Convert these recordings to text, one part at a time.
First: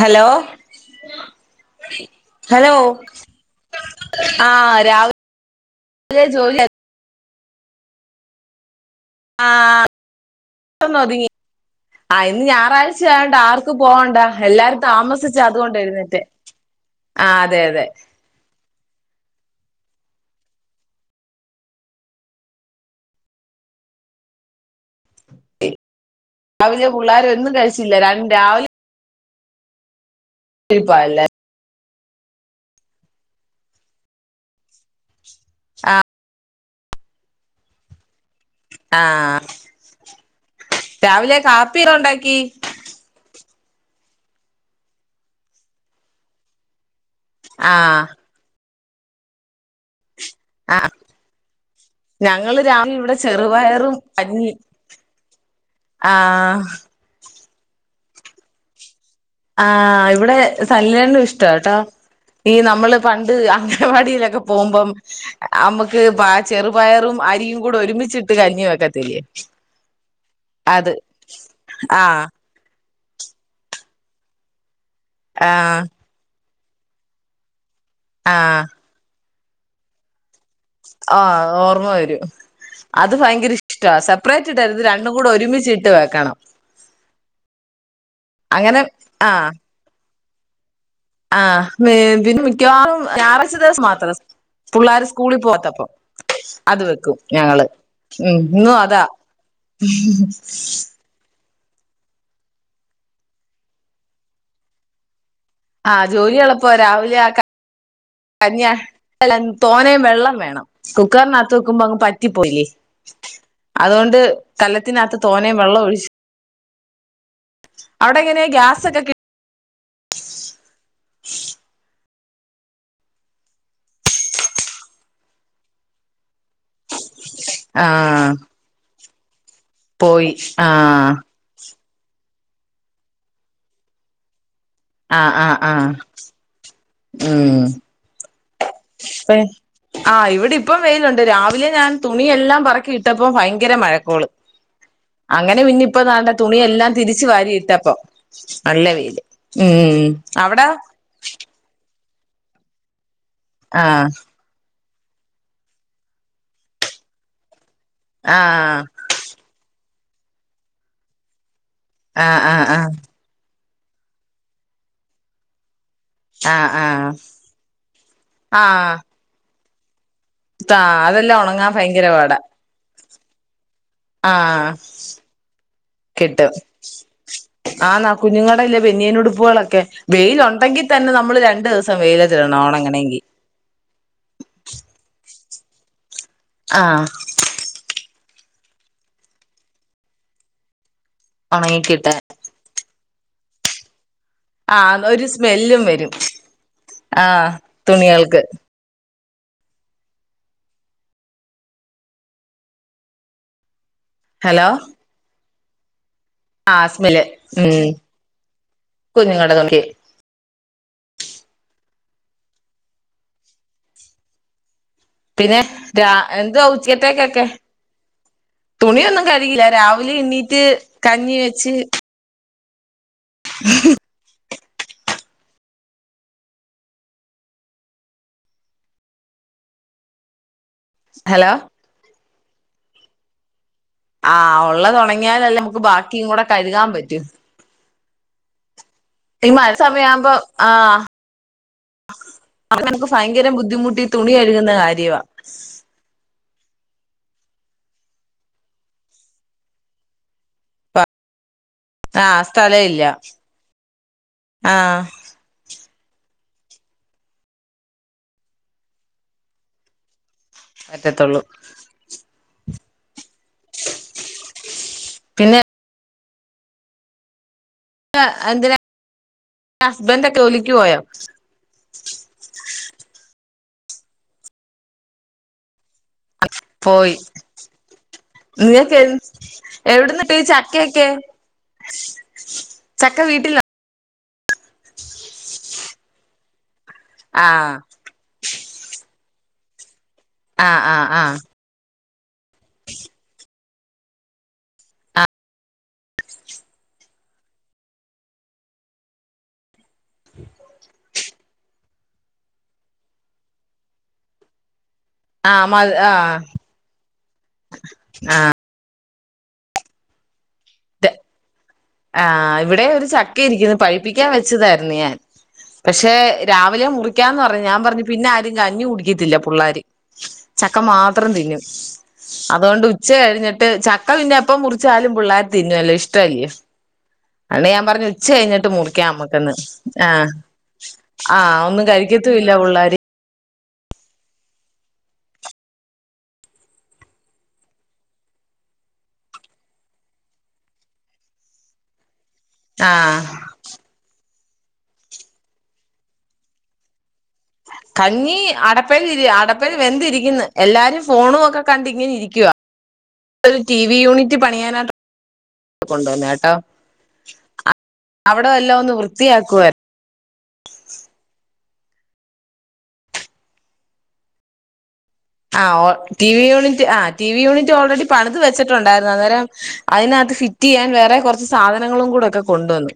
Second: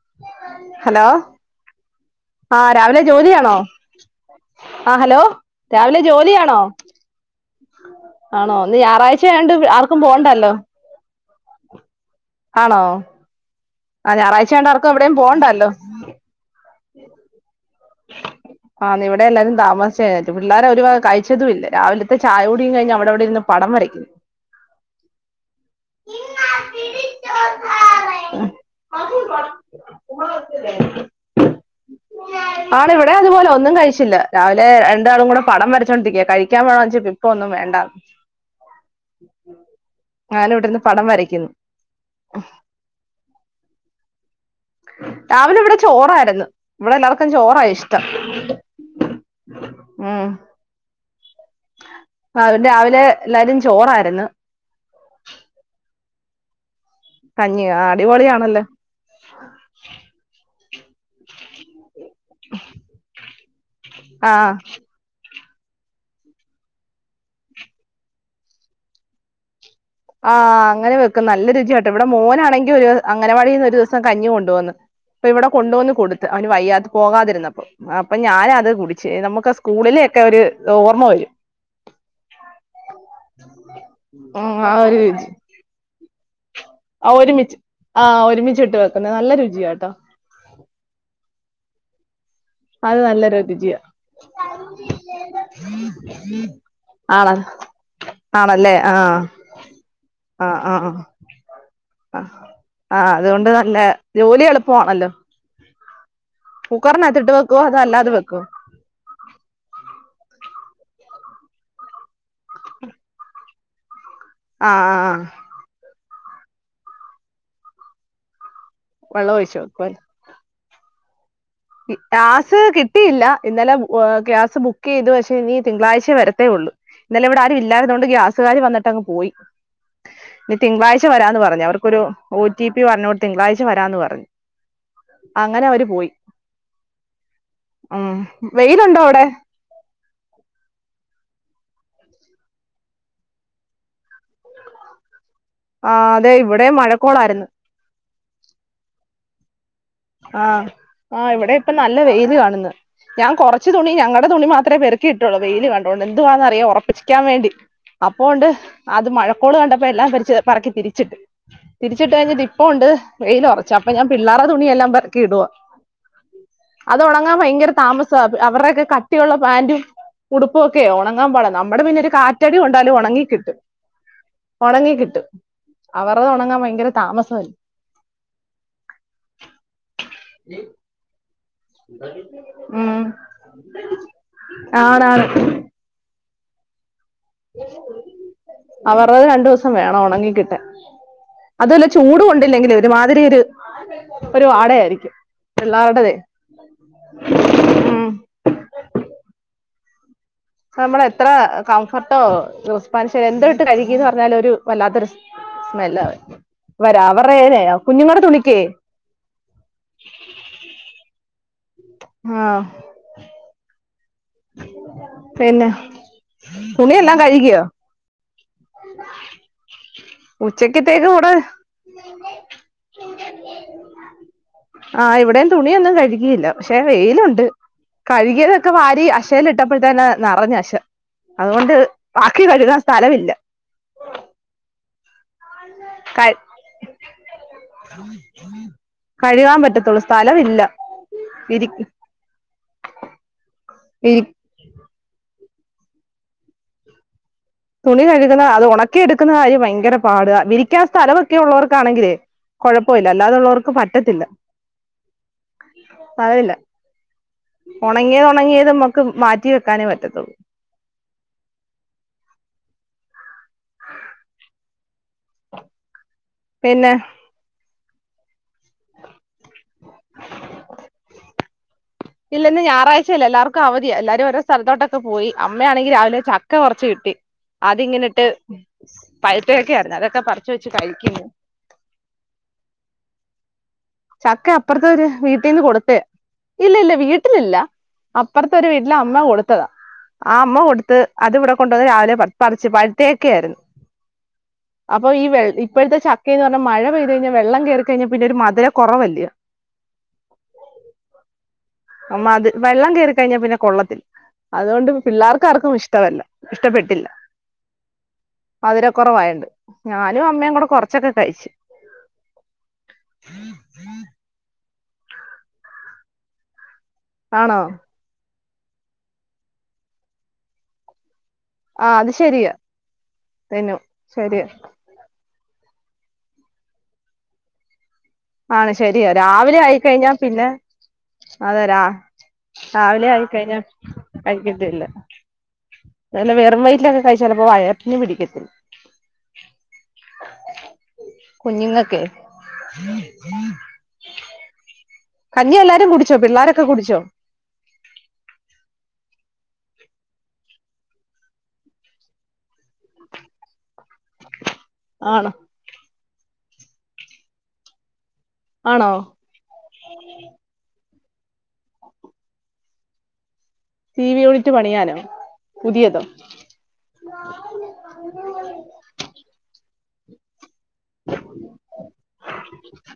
Hello hello ആ hello രാവിലെ ജോലി ആണോ ആഹ് ആ ഹലോ രാവിലെ രാവിലെ ജോലി ആണോ ആണോ ഇന്ന് ഞായറാഴ്ച ആയതുകൊണ്ട് ആർക്കും പോകണ്ടല്ലോ ആ ഇന്ന് ഞായറാഴ്ച ആയതുകൊണ്ട് ആർ - ആ പോവണ്ട ഞായറാഴ്ച ആയോണ്ട് എല്ലാവരും ആർക്കും എവിടെയും താമസിച്ചാണ് പോണ്ടല്ലോ അതുകൊണ്ട് എഴുന്നേറ്റെ അതെ അതെ താമസിച്ചാണ് എണീറ്റത് പിള്ളേര് ഒരു വകകഴിച്ചതൂ ഇല്ല രാവിലത്തെ ചായകുടിയും കഴിഞ്ഞ് അവിടെ അവിടെ ഇരുന്ന് പടം വരയ്ക്കുന്നു [unintelligible] അവര് പിള്ളേര് ഒന്നും കഴിച്ചില്ല രാവിലെ ഇരിപ്പാ എല്ലാരും ആണ് ഇവിടെ അതുപോലാണ് ഒന്നും കഴിച്ചില്ല രാവിലെ രണ്ടാളും കൂടെ പടം വരച്ചു ആഹ് കൊണ്ടിരിക്കാ കയ് [unintelligible] ഇപ്പൊന്നും വേണ്ടാ ആ അങ്ങനെ ഇവിടെ ഇരുന്ന് പടം രാവിലെ വരയ്ക്കുന്നു കാപ്പി [unintelligible] ഉണ്ടാക്കി രാവിലെ ഇവ്ടെ ചോറയിര്ന്ന് ഇവ്ടെ എല്ലാർക്ക് ക്കെ ചോറാ ഇഷ്ടം ആഹ് ഉം അ അ ആ ഞങ്ങള് രാവിലെ ഇവ്ടെ എല്ലാരും ചെറുപയറും ചോറായിരുന്നു കഞ്ഞി ആ കഞ്ഞിയൊ ആ ടിപൊളിയാണെല്ലൊ ആ ഇവ്ടെ [unintelligible] ഇഷ്ടാട്ടൊ ഈ നമ്മള് പണ്ട് അ അംഗവാടിലൊക്ക ആഹ് പോവുമ്പം അമ്മക്ക് പ ചെറുപയറും അരിയും കൂടെ ഒരുമിച്ചിട്ട് കഞ്ഞി വെക്കെത്തില്ലെ ആ അങ്ങനെ വെക്കും നല്ല രുചിയാട്ടൊ ഇവടെ ആഹ് മോനാണെങ്കി ഒര് അങ്ങനവാടിന്ന് ഒരുസം കഞ്ഞി കൊണ്ടൊന്ന് ഇപ്പ ഇവ്ടെ കൊണ്ട് ആഹ് വന്ന് കൊട്ത്ത് ഓന് വയ്യാത് പോകാതിര്ന്ന്പ്പ ആ അപ്പ ഞാന് അത് കുടിച്ച് എ നമ്മക്ക് കൂളില് ആ ഓർമ്മ വരും അത് ഭയങ്കര ഇഷ്‌ട സെപ്പറേറ്റ് ഉം ചെലത് രണ്ടുംകൂട ഒരുമിച്ചിട്ടെ കണം അ ഒരുമിച്ച് ആ ഒരുമിച്ചിട്ട് അങ്ങനെ വെക്കുന്ന നല്ല രുചിയട്ടൊ ആ [unintelligible] ഇതിന്റ [unintelligible] അത് മിക്കവാറും നല്ലൊരു ഞാറാഴ്ച രുചിയാ ദിവസം മാത്രം പുള്ളേര് സ്കൂൾ പോവാത്തപ്പം അത് വെക്കും ആണ ഞങ്ങള് മ് ഇന്നു ആണല്ലേ അതാ ആഹ് അ ആ അത് കൊണ്ട് നല്ല ജോലി എളുപ്പമാണല്ലൊ ആ ജോലി എള്പ്പ രാവിലെ ആ ക അതോ അല്ലാതെ വെക്കുവോ കഞ്ഞി അ തോനെ വെള്ളം വേണം കു ക്കറിനത്ത് വെക്കുമ്പ അങ്ങ് പറ്റിപോയില്ലെ അതൊണ് ഇത് ആഹ് കല്ലത്തിനത്ത് ആഹ് തോനെ വെള്ളൊഴിച്ച് അടൊങ്ങനെ ഗ്യാസ് വെള്ളം ഒഴിച്ചു [unintelligible] ഗ്യാസ് കിട്ടിയില്ല ഇന്നലെ ഗ്യാസ് ബുക്ക്ചെയ്തു പഷേ നി തിങ്കളാഴ്‌ച്ച വരത്തെ ഒള്ളൂ ഇന്നലെ ഇവ്ടെ ആരും ഇല്ലാര്ന്നകൊണ്ട് ആഹ് ഗ്യാസ് കാര് വന്നിട്ട് അങ്ങ് പോയി പോയി നി തിങ്കളാഴ്‌ച്ച ആഹ് വരാംന്ന് പറഞ് അവർ ക്കൊരു ഒ റ്റി പി പറഞ്ഞു തിങ്കളാഴ്‌ച്ച വരാംന്ന് പറഞ്ഞു ആ ആ അങ്ങനെ ആ അവര് പോയി ഉം വെയില് ഒണ്ടോ അവിടെ ആ ഇവ്ടെ ഇപ്പം വെയിൽ ഒണ്ട് രാവിലെ ഞാൻ തുണിയെല്ലാം പേറക്കി ഇട്ടപ്പോ ഭയങ്കര മഴക്കൊള് അങ്ങനെ പിന്നെ ആ ഇപ്പോ ദാണ്ട് അതെ ഇവിടെ തുണിയെല്ലാം തിരിച്ച് മഴക്കോളായിരുന്നു വാരി ഇട്ടപ്പം നല്ല വെയില് ഉം അവ്ടെ ല് കാണ്ന്ന് ഞാൻ കൊറച്ച് തുണി ഞങ്ങടെ തുണി മാത്രമേ പെ ക്കി ഇട്ടൊള്ളു വെയില് കണ്ടോണ്ട് എന്ത്വാ ന്നറിയാവോ ഒറപ്പിക്കാൻ വേണ്ടി അപ്പോണ്ട് ആഹ് അത് മഴക്കൊള് കണ്ട പ്പല്ലാം തിരിച്ച് പറ്ക്കി തിരിച്ചിട്ട് തിരിച്ചിട്ട് ആഹ് കഴിഞ്ഞിട്ട് ആഹ് ഇപ്പം ഒണ്ട് ആഹ് വെയില് ഒറ ചപ്പം ഞാൻ പിള്ളരെ തുണിഎല്ലാം ബെർക്കിയിടുവാ ആഹ് അത് ആഹ് ഓണങ്ങാൻ ഭയങ്കര താമസാ അവര്ടെ ഒക്കെ ആഹ് കട്ടിയൊള്ള പാന്റും ഉടുപ്പും ഒക്കെ ആ ഒണങ്ങാൻ അതെല്ലാം പാടാ ഉണങ്ങാൻ നമ്മടെ പിന്നെ ഭയങ്കര ഒരു പാടാ കാറ്റടി കൊണ്ടാലും ഒണങ്ങികിട്ടും ആഹ് ഓണങ്ങികിട്ടും അവര്ടെ കിട്ടും ഒണങ്ങാൻ ഭയങ്കര താമസ ക്കെ വെയിൽ ഒണ്ടങ്കിതന്നെ നമ്മള് ര ഉംഹ് ആണ് ആണ് ആഹ്ആ [unintelligible] അവര്ടെ രണ്ട് ദിസം വേണം ഒണങ്ങി കിട്ടാൻ അതും ഉണങ്ങി അല്ല കിട്ടാൻ ചുട് കൊണ്ടില്ലെങ്കില് ഒരു മാ ഇത്തിരി ഇര ആന്ന് ഒര് സ്മെല്ലും വരും ആഹ് ഉം തുണികൾക്ക്‌ നമ്മളെത്ര കംഫേർട്ടോ ക്രിസ്പ്പാൻ ഷൈൻ എന്തോ ഇട്ട് കഴുകിന്ന് റഞ്ഞാലും ഒരു ഹലോ വല്ലാത്ത ഒര് സ് മെല്ലവൻ ആഹ് സ്മെല്ല് വരാവറെനെ ഉം കുഞ്ഞുങ്ങടെ തുണിക്ക് ആഹ്ആ [unintelligible] പിന്നെ ന്തുവ തുണിയെല്ലാം ഉച്ചകത്തേക് ഏക് കഴുകിയോ ഉച്ചക്കത്തേക്ക് ഇവിടെ [inaudible] [unintelligible] [inaudible] ഹലോ അതുകൊണ്ട് ക്ക് കഴുകാൻ സ്ഥല ഇല്ല ആഹ്ആ ഒള്ളത് ഓണങ്ങിയലല്ലേ ക്ക് ബാക്കി കൂടെ കഴുകാൻ പറ്റു ഈ കഴുകാൻ മഴ പറ്റത്തുള്ളൂ സമയം ആകുമ്പ സ്ഥലമില്ല ഇരി ആഹ്ആ ഭയങ്കര ബുദ്ധ് ബുദ്ധിമുട്ട് ഈ ഇരി തുണി കഴുകിനേ കാര്യവ സ് തുണി കഴുകണം അതൊന്നാക്കി എടുക്കുനെ കാര്യവ പാട് വിരിക്കാൻ സ്ഥല ഒക്കെ ഒള്ളൊക്ക് താണെക്കിലെ ആഹ് സ്ഥലം ഇല്ല ആഹ് സ്ഥല ഇല്ലാ ഉണങ്ങിയത് ഉണങ്ങിയത് നമ്മക് മാറ്റി വെക്കാന് പറ്റു [inaudible] പിന്നെ പിന്നെ എന്തിന ഹസ്ബന്റ് ക്കെ ജോലിക് പോയോ അവതിയ എല്ലരും ഓരോ സ്ഥലത്തോട്ടൊക്കെ പോയി അമ്മയാണെങ്കിൽ രാവിലെ ചക്ക കുറച്ച് കിട്ടി പോയി അതിങ്ങനിട്ട് നിങ്ങൾക്ക് പഴുത്തയൊക്കെ ആയിരുന്നു അതൊക്കെ എവിടുന്നിട്ട് പറിച്ച് വെച്ച് ചക്കയൊക്കെ കഴിക്കുന്നു ചക്ക വീട്ടില ചക്ക അപ്പുറത്തെ ഒരു വീട്ടീന്ന് കൊടുത്തെയാ ഇല്ല ഇല്ല വീട്ടിലില്ല ആഹ് അപ്പുറത്തെ ഒരു വീട്ടില് അമ്മ കൊടു [unintelligible] ആ അമ്മ ആഹ് കൊടുത്ത് ആഹ് ആഹ് അതിവിടെ കൊണ്ട് വന്ന് രാവിലെ പ പറിച്ച് പഴുത്ത ചക്കയായിര്ന്ന് അപ്പോ ഈ വേ ഇപ്പഴത്തെ ചക്കെന്ന് പറഞ്ഞാ മഴ പെയ്ത് കഴിഞ്ഞാ വെള്ളം കേറിക്കഴിഞ്ഞാ പിന്നെ ഒരു മധുരം കൊറവല്ലെയോ [inaudible] ആ മധു വെള്ളം കേറി കഴിഞ്ഞാ പിന്നെ കൊള്ളത്തില്ല അതുകൊണ്ട് ആഹ് പിള്ളേർക്കാർക്കും മ ഇഷ്ടം അല്ല ആഹ് ഇഷ്ടപ്പെട്ടില്ല മധുരം കൊറവായൊണ്ട് ഞാനും അമ്മയും കൂടെ ത് കൊറച്ചൊക്കെ കഴിച്ചു ആ ഇവടെ ഒരു ചക്ക ഇരിക്കു പഴുപ്പിക്കാൻ വെച്ചതായിരു ന്നു ഞാൻ പക്ഷെ രാ രാവിലെ മുറിക്കാന്ന് ആണോ പറഞ്ഞു ഞാൻ പിന്നെ ആ കഞ്ഞി കുടിക്കത്തില്ല പുള്ളേര് ചക്ക മാ ത്രം തിന്നും ആ അത് ശരിയാ അതുകൊണ്ട് ഉച്ച കഴിഞ്ഞിട്ട് തിന്നു ചക്ക പിന്നെ ശരിയാ എപ്പോ മുറിച്ചാലും പിള്ളാ തിന്നല്ലോ ഇഷ്ടല്ലിയോ അതോണ്ടാ ഞാൻ പറഞ്ഞേ ഉച്ച കഴിഞ്ഞിട്ട് ആണ് മുറിക്കാ ശരിയാ നമുക്കെന്ന് രാവിലെ ആ ആയിക്കഴിഞ്ഞാ പിന്നെ ആഹ് അതെ രാ ഒന്നും കഴിക്കത്തൂല്ല പുള്ളേര് രാവിലെ ആയിക്കഴിഞ്ഞാ കഴിക്കത്തില്ല വെല്ല വെറും വയറ്റിലൊക്കെ കഴിച്ച ചിലപ്പോ വയറ്റിന് പിടിക്കത്തില്ല കുഞ്ഞുങ്ങൾക്കേ ഹം ആഹ് [unintelligible] ഉ കഞ്ഞി എല്ലാരും കുടിച്ചോ പിള്ളാരൊക്കെ കുടിച്ചോ കഞ്ഞി അടപ്പേല് അടപ്പേല് വെന്തിരിക്കുന്ന് എല്ലാവരും ഫോണും ഒക്കെ കണ്ട് ഇങ്ങനെ ഇരിക്കുവാ ഒരു ടി വി യൂണിറ്റ് പണിയാനായിട്ട് ആണോ കൊണ്ടുവന്നേ [unintelligible] അവിടെ എല്ലാം ആണോ ഒന്ന് വൃത്തിയാക്കുവായിരുന്നു ടിവി യൂണിറ്റ് പണിയാനോ ആ പുതിയതോ ടി വി യൂണിറ്റ് ആ ടി വി യൂണിറ്റ് ഓൾറെഡി പണിത് വെച്ചിട്ടുണ്ടായിരുന്നു അന്നേരം അതിനാത്ത് ഫിറ്റ് ചെയ്യാൻ വേറെ കൊറച്ച് സാധനങ്ങളും കൂടെ ഒക്കെ കൊണ്ടുവന്നു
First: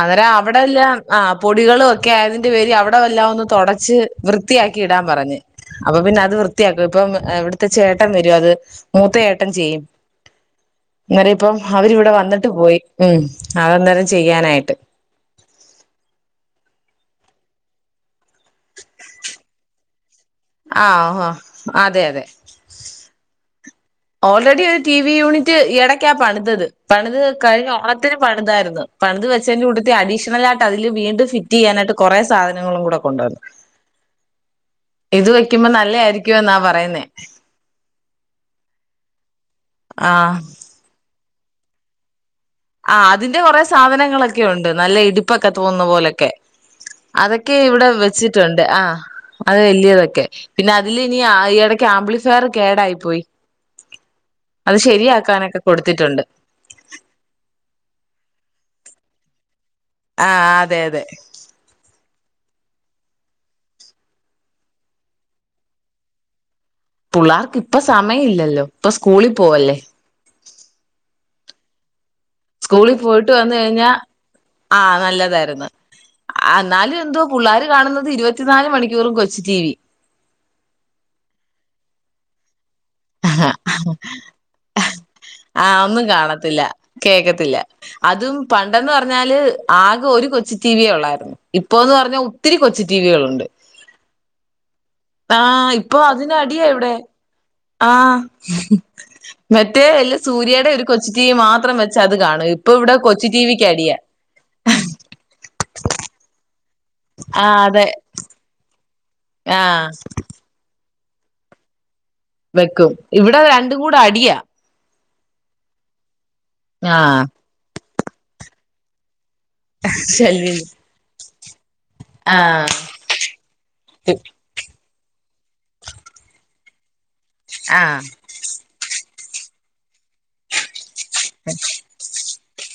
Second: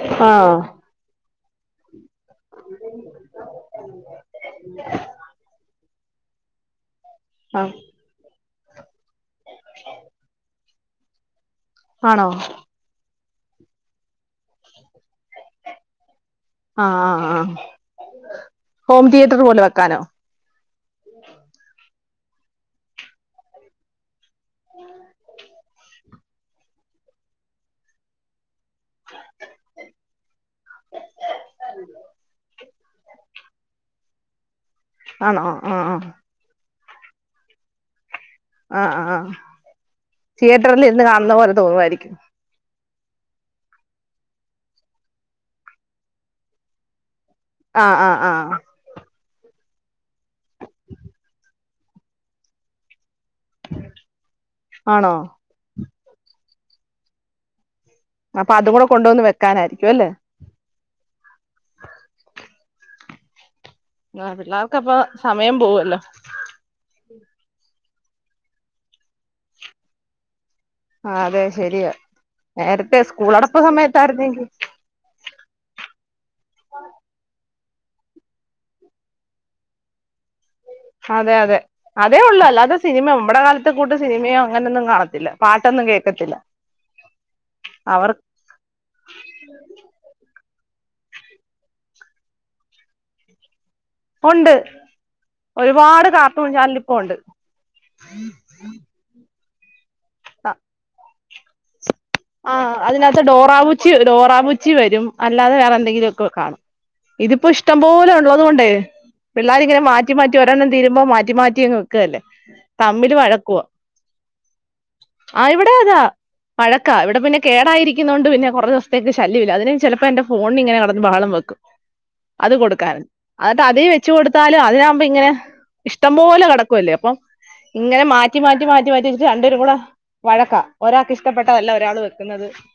അന്നേരം ആഹ് അവിടെല്ലാം ആ പൊടികള് ഒക്കെ അതിന്റെ പേര് അവിടെ എല്ലാം ഒന്ന് തൊടച്ച് വൃത്തിയാക്കി ഇടാൻ പറഞ്ഞ് അപ്പൊ പിന്നെ അത് വൃത്തിയാക്കും ഇപ്പം ഇവിടുത്തെ ആഹ് ചേട്ടൻ വരും അത് മൂത്ത ചേട്ടൻ ചെയ്യും [unintelligible] അപ്പോ അവരിവിടെ ആണോ വന്നിട്ട് പോയി ഉം അത് അന്നേരം ചെയ്യാനായിട്ട് ആ ആ ആ ഹോം തിയേറ്റർ പോലെ വെക്കാനോ ആഹ് ഹ അതെ അതെ [inaudible] ഓൾറെഡി ഒരു ടി വി യൂണിറ്റ് ഇടക്കാണ് പണിതത് പണിത് കഴിഞ്ഞ ഓണത്തിന് പണിതായിരുന്നു പണിത് വെച്ചതിന്റെ കൂട്ടത്തി അഡീഷണൽ ആയിട്ട് അതില് വീണ്ടും ഫിറ്റ് ചെയ്യാനായിട്ട് കുറെ സാധനങ്ങളും കൂടെ കൊണ്ടുവന്നു ഇത് ആണോ വയ്ക്കുമ്പോ ആഹ് നല്ല ആഹ് ആയിരിക്കുവന്നാ പറയുന്നേ ആഹ് ആഹ് ആ തീയറ്ററിൽ ഇരുന്ന് കാണും ന്ന പോലെ തോന്നുമായിരിക്കും ആ അതിന്റെ കുറെ സാധനങ്ങളൊക്കെ ഉണ്ട് നല്ല ഇടുപ്പൊക്കെ തോന്നുന്ന പോലൊക്കെ അതൊക്കെ ഇവിടെ ആഹ് ആഹ് ആഹ് വെച്ചിട്ടുണ്ട് ആ അത് വലിയതൊക്കെ പിന്നെ അതില ഇനി ഈ ഇടക്ക് ആംബ്ളിഫയർ കേടായി പോയി അത് ആണോ ശരിയാക്കാനൊക്കെ കൊടു ത്തിട്ടുണ്ട് അപ്പൊ അതും കൂടെ കൊണ്ടുവന്ന് വെക്കാനാര് ആഹ് അതെ അതെ ആഹ് പിള്ളാർക്ക് അപ്പ സമയം പോവല്ലോ പുള്ളാർക്ക് പ്പൊ സമയം ഇല്ലല്ലോ പ്പൊ സ്കൂളിൽ പോവല്ലേ. ആ അതെ ശെരിയാ. സ്കൂളിൽ പോയിട്ട് വന്ന് കഴിഞ്ഞാ ആഹ് നല്ലതായിരു ന്ന് ആഹ് ന്നാലും എന്തോ പുള്ളാര് കാണുന്നത് ഇരുപത്തിനാല് മണിക്കൂറും കൊച്ച് ടി വി അതെ അതെ അതേ ഉള്ളൂ അല്ലാതെ സിനിമ നമ്മടെ കാലത്തെ കൂട്ട് സിനിമയോ അങ്ങനെ ഒന്നും കാണത്തില്ല ആഹ് പാട്ടൊന്നും ഒന്നും കേക്കത്തില്ല കാണത്തില്ല. കേക്കത്തില്ല. അവർ അതും പണ്ടന്ന് പറഞ്ഞാല് ആകെ ഒരു കൊച്ച് ടി വി ഒള്ളായിരുന്നു ഇപ്പൊ എന്ന് പറഞ്ഞാൽ ഒത്തിരി കൊച്ചു ടിവികളുണ്ട്. ഒണ്ട്. ആഹ് ഇപ്പൊ അതിനടിയാ ഇവിടെ. ഉണ്ട് ആഹ് [unintelligible] റ്റേ അല്ല സൂര്യയുടെ ഒരു കൊച്ചു ടി മാത്രം വ ആ അതിനകത്ത് ഡോറാബുജി ഡോറാബുജി വരും അല്ലാതെ വേറെ എന്തെങ്കിലും ഒക്കെ കാണും ഇതിപ്പോ ആഹ് ഇഷ്ടം അതെ പോലെ ഉള്ളത് കൊണ്ടേ പിള്ളാരിങ്ങനെ ആഹ് മാറ്റി മാറ്റി ഒരെണ്ണം തീര ക്കുമ്പം മാറ്റി മാറ്റിയങ്വെ വെക്കും ഇവിടെ രണ്ടും കൂടെ അടിയാ ആഹ് ഇവിടെ അതാ പഴ ക്ക ഇവിടെ ആഹ് പിന്നെ കേടായിരി ക്കുന്നോണ്ട് പിന്നെ കുറേ ദിവസത്തേക്ക് ശല്യവില്ല അതിന് ചെലപ്പോ എന്റെ ഫോൺ ശല്യം ഇങ്ങനെ കിടന്ന് ബഹളം വെക്കും അത് ആഹ് കൊടുക്കാൻ എന്നിട്ട് അത് വെച്ച് കൊടുത്താല് അതു മ്പോ ഇങ്ങനെ ഇഷ്ടം പോലെ കട ക്കല്ലേ അപ്പം ഇങ്ങനെ ആഹ് മാറ്റി മാറ്റി മാറ്റി മാറ്റി- രണ്ടെരും കൂടെ വഴക്കാ ഒരാക്ക് ഇഷ്ടപ്പെ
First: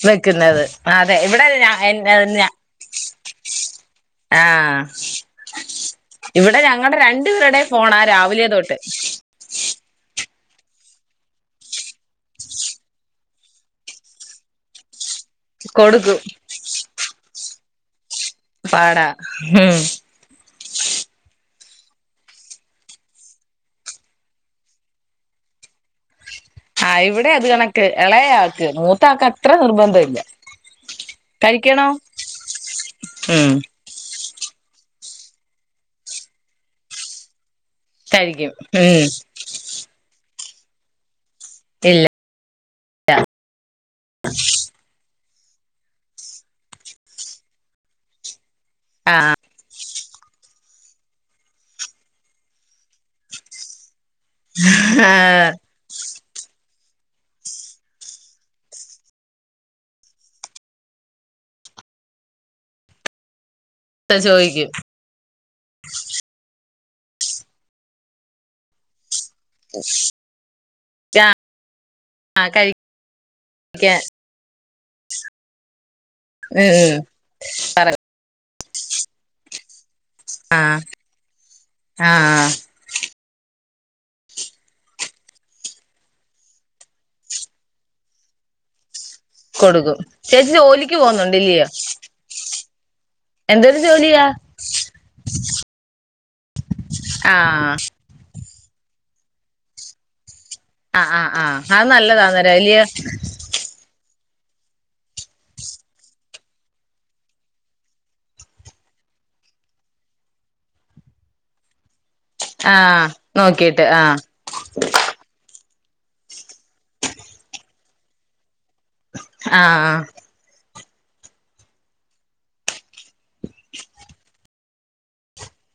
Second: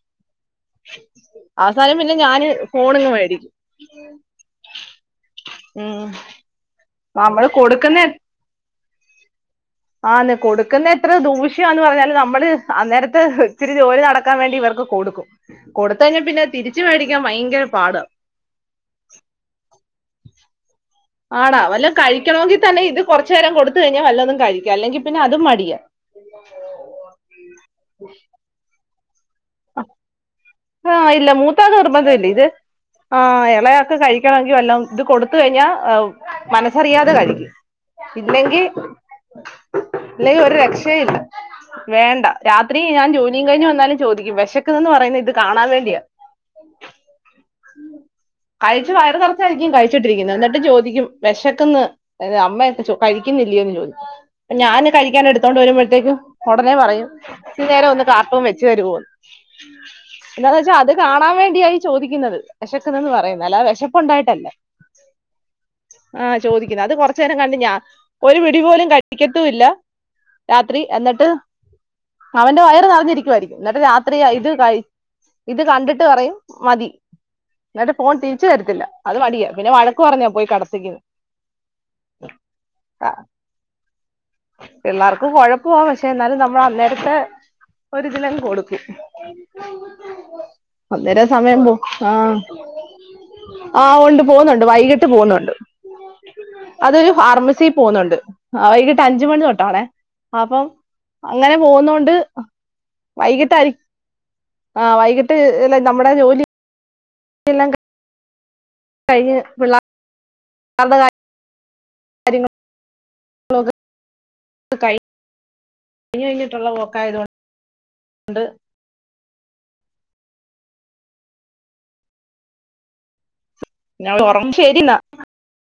വെക്കുന്നത് അതെ ഇവിടെ ഞ അവസാനം ന്റെ പിന്നെ ഞ ഞാന് ഫോണിങ് മേടിക്കും ആ ഉം ഇവിടെ ഞങ്ങളുടെ നമ്മള് രണ്ടുപേരുടെയും കൊടുക്കുന്ന ഫോണാ രാവിലെ തൊട്ട് ആന്ന് കൊടുക്കുന്ന എത്ര ദൂഷ്യയാന്നു പറഞ്ഞാലും നമ്മള് അന്നേരത്തെ ഇത്തിരി ജോലി നടക്കാൻ വേണ്ടി ഇവർക്ക് കൊടുക്കും കൊടുക്കും കൊടുത്ത്കഴിഞ്ഞാ പിന്നെ തിരിച്ച് മേടിക്കാൻ ഭയങ്കര പാട് പാടാ ഉം ആടാ വല്ല കഴിക്കണമെങ്കിൽ തന്നെ ഇത് കൊറച്ച് നേരം കൊടുത്തു കഴിഞ്ഞാൽ വല്ലതും കഴിക്ക അല്ലെങ്കിൽ പിന്നെ അതും മടിയാ ആ ഇവിടെ അത് കണക്ക് ഇളയാൾക്ക് മൂ മൂത്താക്ക് അ അത്ര നിർബന്ധം ഇല്ല ആ ഇല്ല മൂത്താൾക്ക് കഴിക്കണോ നിർബന്ധമില്ല ഇത് ആ ഉം എളെയാൾക്ക് കഴി ക്കണമെങ്കിൽ വല്ലോം ഇത് കൊടുത്ത് കഴിഞ്ഞാ മനസ്സറിയാതെ കഴിക്കും കഴിക്കും ഇല്ലെങ്കിൽ ഉം ഇല്ലെങ്കി ഒ ഒരു രക്ഷയുമില്ല ഇല്ല വേണ്ട രാത്രി ഞാൻ ജോലിയും കഴിഞ്ഞു വന്നാലും ചോദിക്കും വെശക്കുന്നന്ന് പറയുന്നത് ഇ കാണാൻ വേണ്ടിയാ കഴിച്ച് വയറ് നെറച്ചായിരിക്കും കഴി ച്ചിട്ട് ഇരിക്കുന്നത് ന്നട്ട് ചോദിക്കും വെശക്ക്ന്ന് അമ്മയൊക്കെ ചോ കഴിക്കുന്നില്ലയോന്ന് ചോദിക്കും ഞാന് കഴിക്കാൻ ആഹ് എടുത്തോണ്ട് വരുമ്പോഴത്തേക്കും തൊട അന്നേ പറയും ഇച്ചിരി നേരം ഒന്ന് കാർട്ടൂൺവെച്ച് തരുമോന്ന് എന്താന്ന് വെച്ചാൽ അത് കാണാൻ വേണ്ടിയായി ചോദിക്കുന്നത് വെ ശക്കന്ന്ന്ന് പറയുന്നത് അല്ലാതെ വെ ശപ്പ് ഒണ്ടായിട്ടല്ല ചോദിക്കും ആ ചോദി അത് കൊറച്ച് നേരം കണ്ട് ഞാ ഒരു പിടി പോലും ക കഴിക്കത്തുമില്ല രാത്രി അന്നിട്ട് ആഹ് അവന്റെ വയറ് നിറഞ്ഞിരിക്കുവായിരിക്കും എന്നിട്ട് കഴിക്കാൻ രാത്രി ഇത് കഴി ഇത് കണ്ടിട്ട് പറയും മതി ഉം പറ എന്നിട്ട് ഫോൺ തി തിരിച്ച് തരത്തില്ല അത് മടിയ പിന്നെ വഴ വഴക്ക് പറഞ്ഞാ പോയി കെ ആഹ് ടത്തിക്കുന്നെ ആഹ് ആ പിള്ളാർക്ക് കൊഴപ്പവാ പക്ഷെ എന്നാലും നമ്മള് അന്നേരത്തെ ഒരു ഇതിൽ അങ്ങ് കൊടുക്കും കൊടുക്കും ചേച്ചി ജോലിക്ക് പോന്നുണ്ടില്ലയോ ആ ഉണ്ട് പോന്നുണ്ട് വൈകിട്ട് പോന്നുണ്ട് അതൊരു ഫാർമസിയിൽ ആഹ് പോന്നുണ്ട് ആ വൈകീട്ടഞ്ച് മണി തൊട്ടാണെ അപം ആഹ് ആഹ് അങ്ങനെ ആഹ് അത് പോവുന്നോണ്ട് നല്ലതാന്നേരം ഇല്ലയോ വൈകീട്ടായിരി ആ വൈകീട്ട് ഏല്ലാ നമ്മടെ ജോലിയെല്ലാം കയിഞ് കയിഞ് പിള്ളാര്ടെ കാര് ആ നോകീട്ട് ആ കയ്ഞ്ട്ട്ള്ള പോക്കായത് കൊണ്ട് ആ [unintelligible]